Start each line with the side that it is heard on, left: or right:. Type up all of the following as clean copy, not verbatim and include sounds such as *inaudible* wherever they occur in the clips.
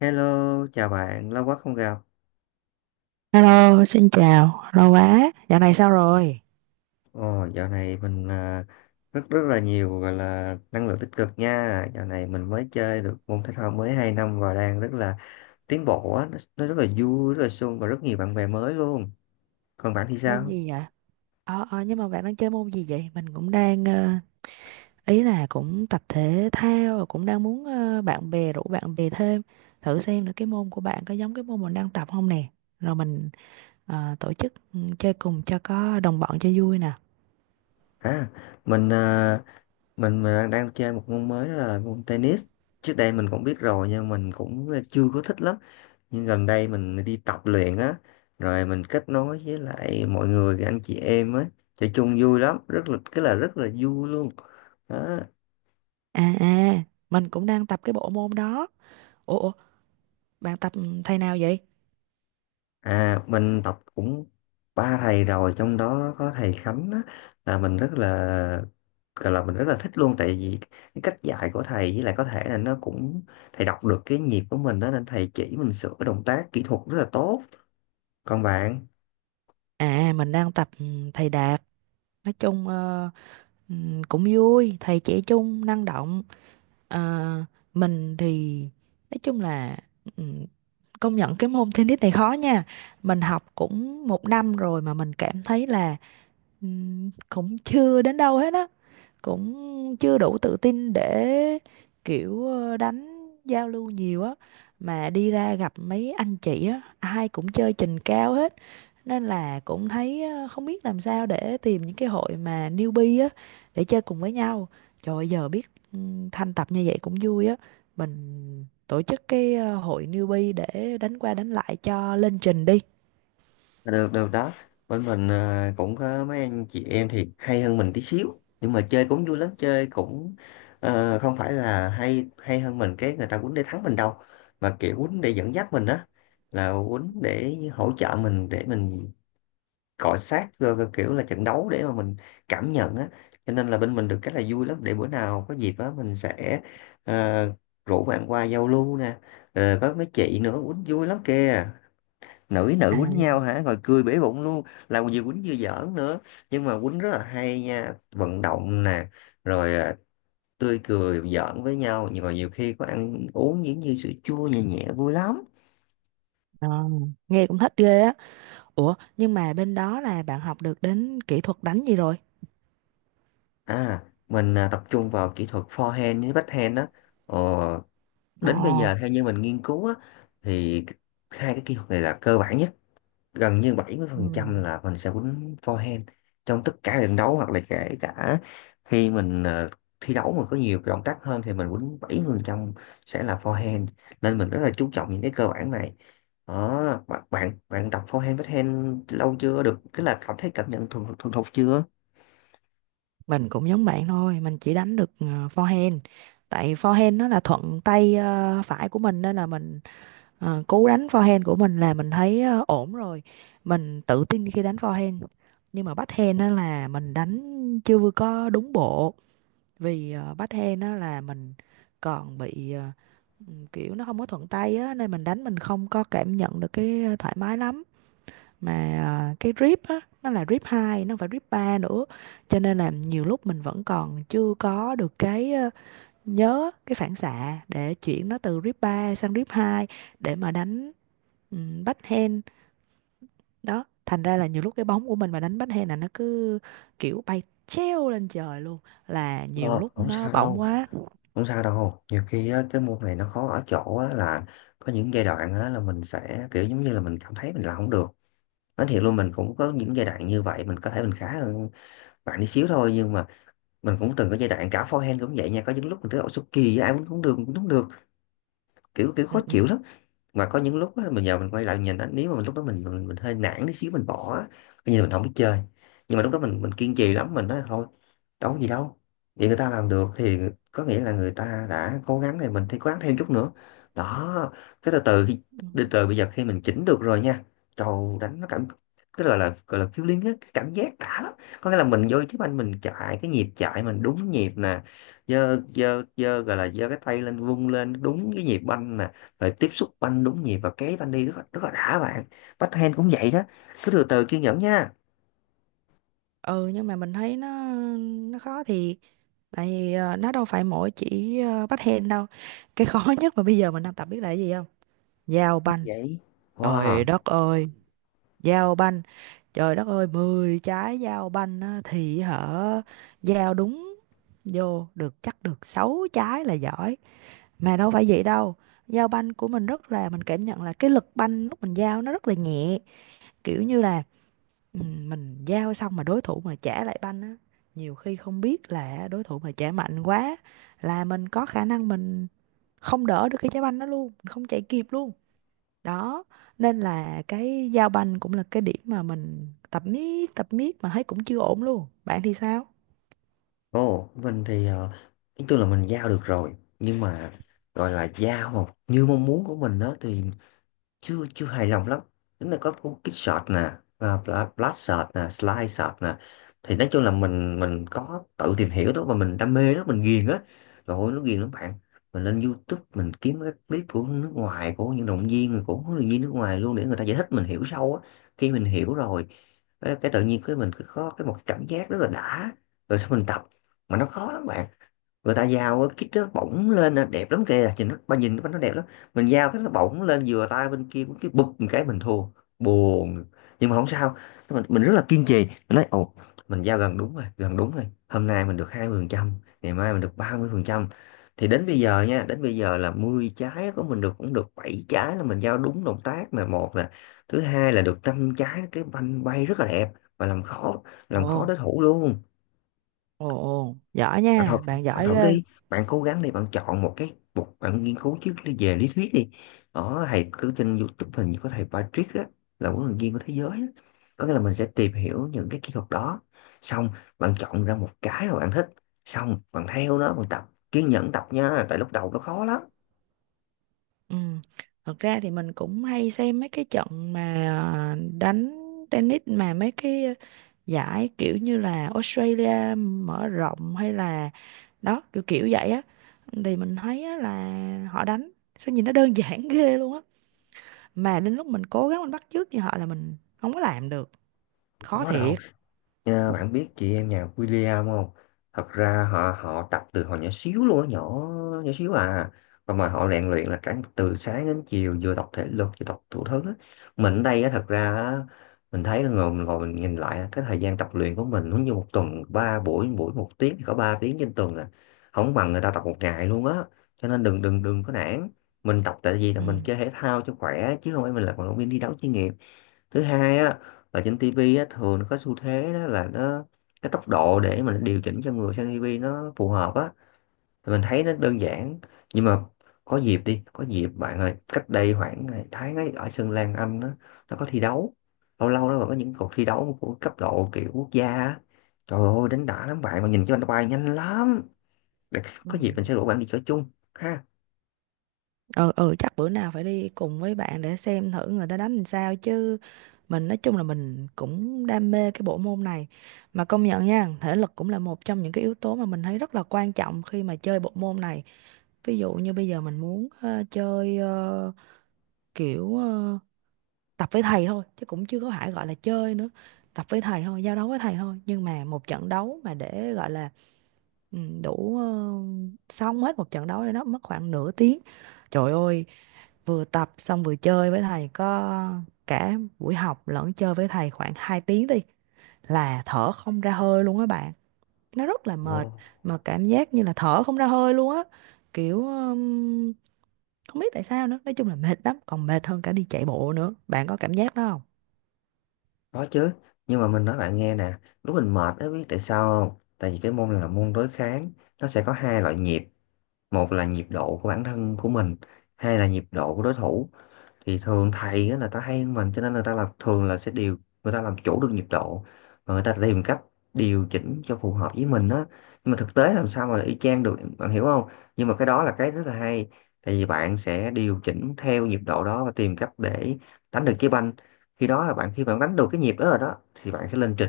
left: Hello, chào bạn, lâu quá không gặp.
right: Hello, xin chào, lâu quá, dạo này sao rồi?
left: Ồ, dạo này rất rất là nhiều gọi là năng lượng tích cực nha. Dạo này mình mới chơi được môn thể thao mới 2 năm và đang rất là tiến bộ á, nó rất là vui, rất là sung và rất nhiều bạn bè mới luôn. Còn bạn thì
right: Môn
left: sao?
right: gì vậy? Nhưng mà bạn đang chơi môn gì vậy? Mình cũng đang, ý là cũng tập thể thao, rồi cũng đang muốn bạn bè, rủ bạn bè thêm, thử xem nữa cái môn của bạn có giống cái môn mình đang tập không nè. Rồi mình tổ chức chơi cùng cho có đồng bọn cho vui nè.
left: À, à, mình đang đang chơi một môn mới, đó là môn tennis. Trước đây mình cũng biết rồi nhưng mình cũng chưa có thích lắm. Nhưng gần đây mình đi tập luyện á, rồi mình kết nối với lại mọi người anh chị em á, chơi chung vui lắm, rất là cái là rất là vui luôn đó.
right: À à, mình cũng đang tập cái bộ môn đó. Ủa, bạn tập thầy nào vậy?
left: À, mình tập cũng ba thầy rồi, trong đó có thầy Khánh á, là mình rất là gọi là mình rất là thích luôn, tại vì cái cách dạy của thầy, với lại có thể là nó cũng thầy đọc được cái nhịp của mình đó, nên thầy chỉ mình sửa động tác kỹ thuật rất là tốt. Còn bạn?
right: À, mình đang tập thầy Đạt. Nói chung ừ, cũng vui, thầy trẻ trung, năng động. Ờ, mình thì nói chung là ừm, công nhận cái môn tennis này khó nha. Mình học cũng một năm rồi mà mình cảm thấy là cũng chưa đến đâu hết á, cũng chưa đủ tự tin để kiểu đánh giao lưu nhiều á, mà đi ra gặp mấy anh chị á ai cũng chơi trình cao hết, nên là cũng thấy không biết làm sao để tìm những cái hội mà newbie á để chơi cùng với nhau. Trời ơi, giờ biết ừ, thanh tập như vậy cũng vui á, mình tổ chức cái hội newbie để đánh qua đánh lại cho lên trình đi.
left: Được, được đó. Bên cũng có mấy anh chị em thì hay hơn mình tí xíu, nhưng mà chơi cũng vui lắm. Chơi cũng không phải là hay hay hơn mình cái người ta quýnh để thắng mình đâu, mà kiểu quýnh để dẫn dắt mình á, là quýnh để hỗ trợ mình để mình cọ sát, rồi rồi kiểu là trận đấu để mà mình cảm nhận á. Cho nên là bên mình được cái là vui lắm. Để bữa nào có dịp á mình sẽ ờ, rủ bạn qua giao lưu nè. Ờ, có mấy chị nữa quýnh vui lắm kìa, nữ với
right: À,
left: nữ quýnh nhau hả, rồi cười bể bụng luôn, là vừa quýnh vừa giỡn nữa. Nhưng mà quýnh rất là hay nha, vận động nè, rồi tươi cười giỡn với nhau. Nhưng mà nhiều khi có ăn uống những như sữa chua nhẹ nhẹ vui lắm.
right: ờ, nghe cũng thích ghê á. Ủa, nhưng mà bên đó là bạn học được đến kỹ thuật đánh gì rồi?
left: Mình tập trung vào kỹ thuật forehand với backhand đó. Ờ,
right: Ồ,
left: đến bây giờ theo như mình nghiên cứu á, thì hai cái kỹ thuật này là cơ bản nhất, gần như 70%
right: ừm,
left: là mình sẽ quýnh forehand trong tất cả trận đấu, hoặc là kể cả khi mình thi đấu mà có nhiều cái động tác hơn thì mình quýnh 70% sẽ là forehand, nên mình rất là chú trọng những cái cơ bản này đó. Bạn bạn bạn tập forehand backhand lâu chưa, được cái là cảm thấy cảm nhận thuần thuần thục chưa?
right: mình cũng giống bạn thôi, mình chỉ đánh được forehand. Tại forehand nó là thuận tay phải của mình nên là mình, cú đánh forehand của mình là mình thấy ổn rồi. Mình tự tin khi đánh forehand. Nhưng mà backhand đó là mình đánh chưa có đúng bộ, vì backhand đó là mình còn bị, kiểu nó không có thuận tay á nên mình đánh mình không có cảm nhận được cái thoải mái lắm. Mà cái drip á nó là drip 2, nó không phải drip 3 nữa, cho nên là nhiều lúc mình vẫn còn chưa có được cái, nhớ cái phản xạ để chuyển nó từ drip 3 sang drip 2 để mà đánh backhand đó. Thành ra là nhiều lúc cái bóng của mình mà đánh backhand là nó cứ kiểu bay treo lên trời luôn, là nhiều
left: Ờ,
right: lúc
left: không
right: nó
left: sao
right: bỏng
left: đâu,
right: quá.
left: không sao đâu. Nhiều khi á, cái môn này nó khó ở chỗ á, là có những giai đoạn á, là mình sẽ kiểu giống như là mình cảm thấy mình làm không được. Nói thiệt luôn mình cũng có những giai đoạn như vậy. Mình có thể mình khá hơn bạn đi xíu thôi, nhưng mà mình cũng từng có giai đoạn cả forehand cũng vậy nha. Có những lúc mình thấy ổ số kỳ, ai muốn cũng được cũng không được, kiểu kiểu khó
right: Ừ, ừ.
left: chịu lắm. Mà có những lúc á, mình giờ mình quay lại nhìn á, nếu mà mình lúc đó mình hơi nản tí xíu mình bỏ á, coi như là mình không biết chơi. Nhưng mà lúc đó mình kiên trì lắm. Mình nói thôi, đâu có gì đâu, vậy người ta làm được thì có nghĩa là người ta đã cố gắng, thì mình thì cố gắng thêm chút nữa đó. Cái từ từ khi
right: Ừ.
left: từ từ bây giờ khi mình chỉnh được rồi nha, trầu đánh nó cảm, cái gọi là feeling á, cái cảm giác đã lắm. Có nghĩa là mình vô chứ anh mình chạy cái nhịp chạy mình đúng nhịp nè, giơ giơ giơ gọi là giơ cái tay lên vung lên đúng cái nhịp banh nè, rồi tiếp xúc banh đúng nhịp và kế banh đi rất là đã bạn. Backhand cũng vậy đó, cứ từ từ kiên nhẫn nha.
right: Ừ, nhưng mà mình thấy nó khó thiệt, tại vì nó đâu phải mỗi chỉ bắt hen đâu, cái khó *laughs* nhất mà bây giờ mình đang tập biết là cái gì không? Giao
left: Như
right: banh.
left: vậy.
right: Trời
left: Wow.
right: đất ơi. Giao banh. Trời đất ơi, 10 trái giao banh á, thì hở giao đúng vô được chắc được 6 trái là giỏi. Mà đâu phải vậy đâu, giao banh của mình rất là, mình cảm nhận là cái lực banh lúc mình giao nó rất là nhẹ, kiểu như là... Ừ, mình giao xong mà đối thủ mà trả lại banh á, nhiều khi không biết là đối thủ mà trả mạnh quá là mình có khả năng mình không đỡ được cái trái banh đó luôn, mình không chạy kịp luôn đó. Nên là cái giao banh cũng là cái điểm mà mình tập miết mà thấy cũng chưa ổn luôn. Bạn thì sao?
left: Ồ mình thì nói chung là mình giao được rồi, nhưng mà gọi là giao mà như mong muốn của mình đó thì chưa chưa hài lòng lắm. Nếu là có cuốn kích shot nè, và blast shot nè, slide shot nè, thì nói chung là mình có tự tìm hiểu đó, mà mình đam mê đó, mình ghiền á. Rồi ôi, nó ghiền lắm bạn. Mình lên YouTube mình kiếm các clip của nước ngoài, của những động viên, của huấn luyện viên nước ngoài luôn, để người ta giải thích mình hiểu sâu á. Khi mình hiểu rồi cái tự nhiên cái mình cứ có cái một cảm giác rất là đã, rồi sau mình tập. Mà nó khó lắm bạn. Người ta giao cái kít đó bỗng lên là đẹp lắm kìa, nhìn nó ba nhìn nó đẹp lắm. Mình giao cái nó bỗng lên vừa tay bên kia cũng cái bụp một cái mình thua, buồn. Nhưng mà không sao, mình rất là kiên trì. Mình nói ồ, mình giao gần đúng rồi, gần đúng rồi, hôm nay mình được 20%, ngày mai mình được 30%. Thì đến bây giờ nha, đến bây giờ là 10 trái của mình được cũng được 7 trái là mình giao đúng động tác là một nè, thứ hai là được 5 trái cái banh bay rất là đẹp và làm khó,
right: Ồ,
left: làm khó đối thủ luôn.
right: ồ, ồ, giỏi
left: Bạn thử,
right: nha bạn,
left: bạn
right: giỏi
left: thử
right: ghê.
left: đi, bạn cố gắng đi. Bạn chọn một cái, một bạn nghiên cứu trước đi về lý thuyết đi. Ở thầy cứ trên YouTube hình như có thầy Patrick đó, là huấn luyện viên của thế giới á. Có nghĩa là mình sẽ tìm hiểu những cái kỹ thuật đó, xong bạn chọn ra một cái mà bạn thích, xong bạn theo nó bạn tập, kiên nhẫn tập nha, tại lúc đầu nó khó lắm.
right: Ừ, thật ra thì mình cũng hay xem mấy cái trận mà đánh tennis, mà mấy cái giải kiểu như là Australia mở rộng hay là đó, kiểu kiểu vậy á, thì mình thấy á, là họ đánh sao nhìn nó đơn *laughs* giản ghê luôn á, mà đến lúc mình cố gắng mình bắt chước như họ là mình không có làm được.
left: Không
right: Khó
left: có đâu.
right: thiệt.
left: Nha, bạn biết chị em nhà William không? Thật ra họ họ tập từ hồi nhỏ xíu luôn á, nhỏ nhỏ xíu à. Và mà họ rèn luyện là cả từ sáng đến chiều, vừa tập thể lực vừa tập thủ thứ á. Mình ở đây á thật ra á, mình thấy là ngồi mình nhìn lại á, cái thời gian tập luyện của mình giống như một tuần ba buổi, buổi một tiếng thì có 3 tiếng trên tuần à. Không bằng người ta tập một ngày luôn á. Cho nên đừng, đừng, đừng có nản. Mình tập tại vì là
right: Ừ.
left: mình chơi thể thao cho khỏe, chứ không phải mình là vận động viên đi đấu chuyên nghiệp. Thứ hai á, ở trên tivi á thường nó có xu thế đó là nó cái tốc độ để mà nó điều chỉnh cho người xem tivi nó phù hợp á, thì mình thấy nó đơn giản. Nhưng mà có dịp đi, có dịp bạn ơi, cách đây khoảng tháng ấy ở sân Lan Anh á, nó có thi đấu, lâu lâu nó còn có những cuộc thi đấu của cấp độ kiểu quốc gia á, trời ơi đánh đã lắm bạn, mà nhìn cho anh bay nhanh lắm. Để-
right: Ừ.
left: có dịp mình sẽ rủ bạn đi chơi chung.
right: Ờ, ừ, chắc bữa nào phải đi cùng với bạn để xem thử người ta đánh làm sao chứ. Mình nói chung là mình cũng đam mê cái bộ môn này, mà công nhận nha, thể lực cũng là một trong những cái yếu tố mà mình thấy rất là quan trọng khi mà chơi bộ môn này. Ví dụ như bây giờ mình muốn chơi, kiểu tập với thầy thôi chứ cũng chưa có phải gọi là chơi nữa, tập với thầy thôi, giao đấu với thầy thôi, nhưng mà một trận đấu mà để gọi là đủ, xong hết một trận đấu rồi đó mất khoảng nửa tiếng. Trời ơi, vừa tập xong vừa chơi với thầy, có cả buổi học lẫn chơi với thầy khoảng 2 tiếng đi là thở không ra hơi luôn á bạn, nó rất là
left: Ha.
right: mệt. Mà cảm giác như là thở không ra hơi luôn á, kiểu không biết tại sao nữa, nói chung là mệt lắm, còn mệt hơn cả đi chạy bộ nữa. Bạn có cảm giác đó không?
left: Có chứ, nhưng mà mình nói bạn nghe nè, lúc mình mệt ấy biết tại sao không? Tại vì cái môn này là môn đối kháng, nó sẽ có hai loại nhịp: một là nhịp độ của bản thân của mình, hai là nhịp độ của đối thủ. Thì thường thầy á, là ta hay hơn mình cho nên người ta làm thường là sẽ điều, người ta làm chủ được nhịp độ và người ta tìm cách điều chỉnh cho phù hợp với mình á. Nhưng mà thực tế làm sao mà y chang được, bạn hiểu không? Nhưng mà cái đó là cái rất là hay, tại vì bạn sẽ điều chỉnh theo nhịp độ đó và tìm cách để đánh được trái banh. Khi đó là bạn, khi bạn đánh được cái nhịp đó rồi đó thì bạn sẽ lên trình,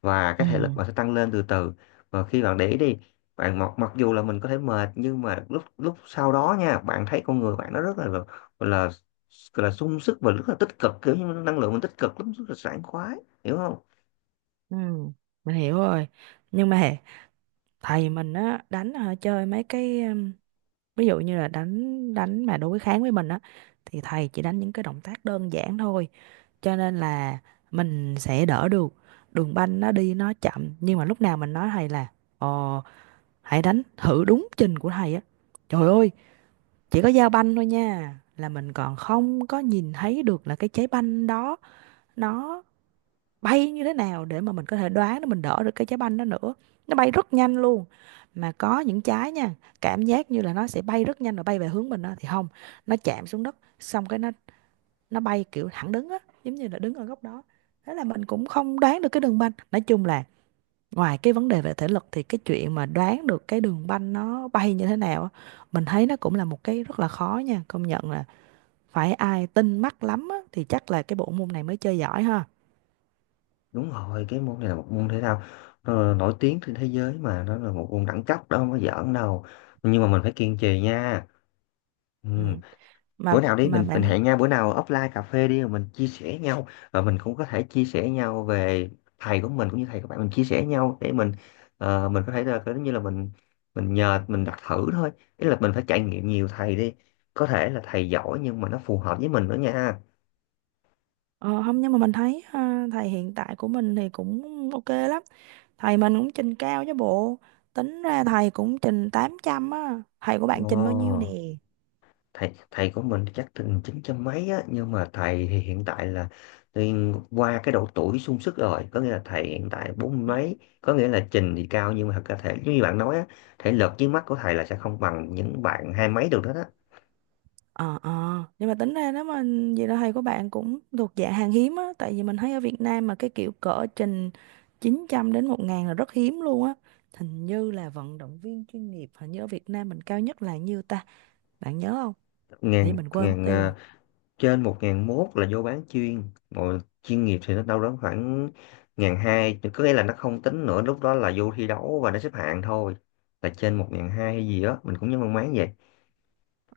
left: và
right: Ừ,
left: cái thể lực bạn sẽ tăng lên từ từ. Và khi bạn để ý đi, bạn mặc mặc dù là mình có thể mệt, nhưng mà lúc lúc sau đó nha bạn thấy con người bạn nó rất là, là, là sung sức và rất là tích cực, kiểu như năng lượng mình tích cực lắm, rất là sảng khoái, hiểu không?
right: ừ, mình hiểu rồi. Nhưng mà thầy mình á đánh hả, chơi mấy cái, ví dụ như là đánh đánh mà đối kháng với mình á thì thầy chỉ đánh những cái động tác đơn giản thôi, cho nên là mình sẽ đỡ được, đường banh nó đi nó chậm. Nhưng mà lúc nào mình nói thầy là ờ, hãy đánh thử đúng trình của thầy á, trời ơi, chỉ có giao banh thôi nha là mình còn không có nhìn thấy được là cái trái banh đó nó bay như thế nào để mà mình có thể đoán để mình đỡ được cái trái banh đó nữa, nó bay rất nhanh luôn. Mà có những trái nha, cảm giác như là nó sẽ bay rất nhanh rồi bay về hướng mình đó, thì không, nó chạm xuống đất xong cái nó bay kiểu thẳng đứng á, giống như là đứng ở góc đó, thế là mình cũng không đoán được cái đường banh. Nói chung là ngoài cái vấn đề về thể lực thì cái chuyện mà đoán được cái đường banh nó bay như thế nào á, mình thấy nó cũng là một cái rất là khó nha. Công nhận là phải ai tinh mắt lắm á thì chắc là cái bộ môn này mới chơi giỏi ha.
left: Đúng rồi, cái môn này là một môn thể thao, nó là nổi tiếng trên thế giới, mà nó là một môn đẳng cấp đó, không có giỡn đâu. Nhưng mà mình phải kiên trì nha. Ừ.
right: Ừ. mà
left: Bữa nào đi
right: mà
left: mình
right: bạn,
left: hẹn nhau bữa nào offline cà phê đi, rồi mình chia sẻ nhau, và mình cũng có thể chia sẻ nhau về thầy của mình cũng như thầy của bạn, mình chia sẻ nhau để mình mình có thể là giống như là mình nhờ mình đặt thử thôi, ý là mình phải trải nghiệm nhiều thầy đi, có thể là thầy giỏi nhưng mà nó phù hợp với mình nữa nha.
right: Ờ, không, nhưng mà mình thấy ha, thầy hiện tại của mình thì cũng ok lắm, thầy mình cũng trình cao chứ bộ, tính ra thầy cũng trình 800 á. Thầy của bạn
left: Ồ,
right: trình bao nhiêu nè?
left: thầy thầy của mình chắc từng chín trăm mấy á, nhưng mà thầy thì hiện tại là thì qua cái độ tuổi sung sức rồi, có nghĩa là thầy hiện tại bốn mươi mấy, có nghĩa là trình thì cao nhưng mà thật ra thể giống như bạn nói á, thể lực dưới mắt của thầy là sẽ không bằng những bạn hai mấy được đó đó.
right: Ờ nhưng mà tính ra, nếu mà vậy là thầy của bạn cũng thuộc dạng hàng hiếm á, tại vì mình thấy ở Việt Nam mà cái kiểu cỡ trình 900 đến 1.000 là rất hiếm luôn á. Hình như là vận động viên chuyên nghiệp, hình như ở Việt Nam mình cao nhất là nhiêu ta, bạn nhớ không? Thì
left: Ngàn,
right: mình quên mất tiêu rồi.
left: trên một ngàn mốt là vô bán chuyên, rồi chuyên nghiệp thì nó đâu đó khoảng ngàn hai, có nghĩa là nó không tính nữa, lúc đó là vô thi đấu và nó xếp hạng thôi, là trên một ngàn hai hay gì đó mình cũng nhớ mang máng vậy.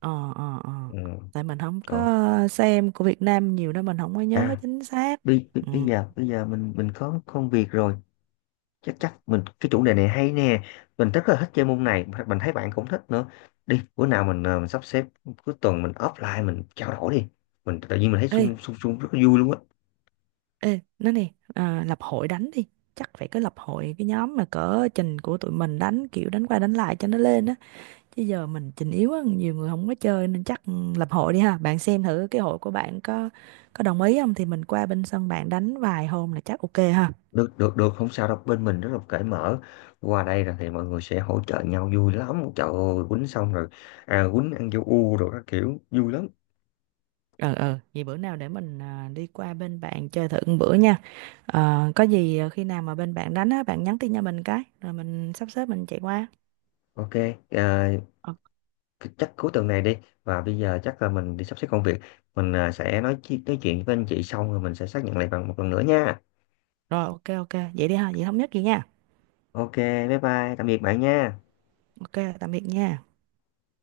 right: Ờ, ờ, ờ,
left: Ừ,
right: tại mình không
left: rồi.
right: có xem của Việt Nam nhiều nên mình không có nhớ
left: À,
right: chính xác.
left: bây bây
right: Ừ.
left: bây giờ mình có công việc rồi, chắc chắc mình cái chủ đề này hay nè, mình rất là thích chơi môn này, mình thấy bạn cũng thích nữa. Đi bữa nào mình sắp xếp cuối tuần, mình offline mình trao đổi đi. Mình tự nhiên mình thấy
right: Ê,
left: sung sung sung rất là vui luôn á.
right: ê, nói nè, à, lập hội đánh đi, chắc phải có lập hội cái nhóm mà cỡ trình của tụi mình đánh kiểu đánh qua đánh lại cho nó lên á, chứ giờ mình trình yếu á nhiều người không có chơi nên chắc lập hội đi ha. Bạn xem thử cái hội của bạn có đồng ý không thì mình qua bên sân bạn đánh vài hôm là chắc ok ha.
left: Được, được, được, không sao đâu, bên mình rất là cởi mở. Qua đây là thì mọi người sẽ hỗ trợ nhau vui lắm, trời ơi quýnh xong rồi quýnh ăn vô u rồi các kiểu vui lắm.
right: Ờ Vậy bữa nào để mình đi qua bên bạn chơi thử một bữa nha. Ờ, có gì khi nào mà bên bạn đánh á bạn nhắn tin cho mình cái rồi mình sắp xếp mình chạy qua.
left: OK. Ờ,
right: Ờ,
left: chắc cuối tuần này đi, và bây giờ chắc là mình đi sắp xếp công việc. Mình sẽ nói chuyện với anh chị xong rồi mình sẽ xác nhận lại bằng một lần nữa nha.
right: rồi, ok, ok, vậy đi ha, vậy thống nhất gì nha.
left: OK, bye bye, tạm biệt bạn nha.
right: Ok, tạm biệt nha.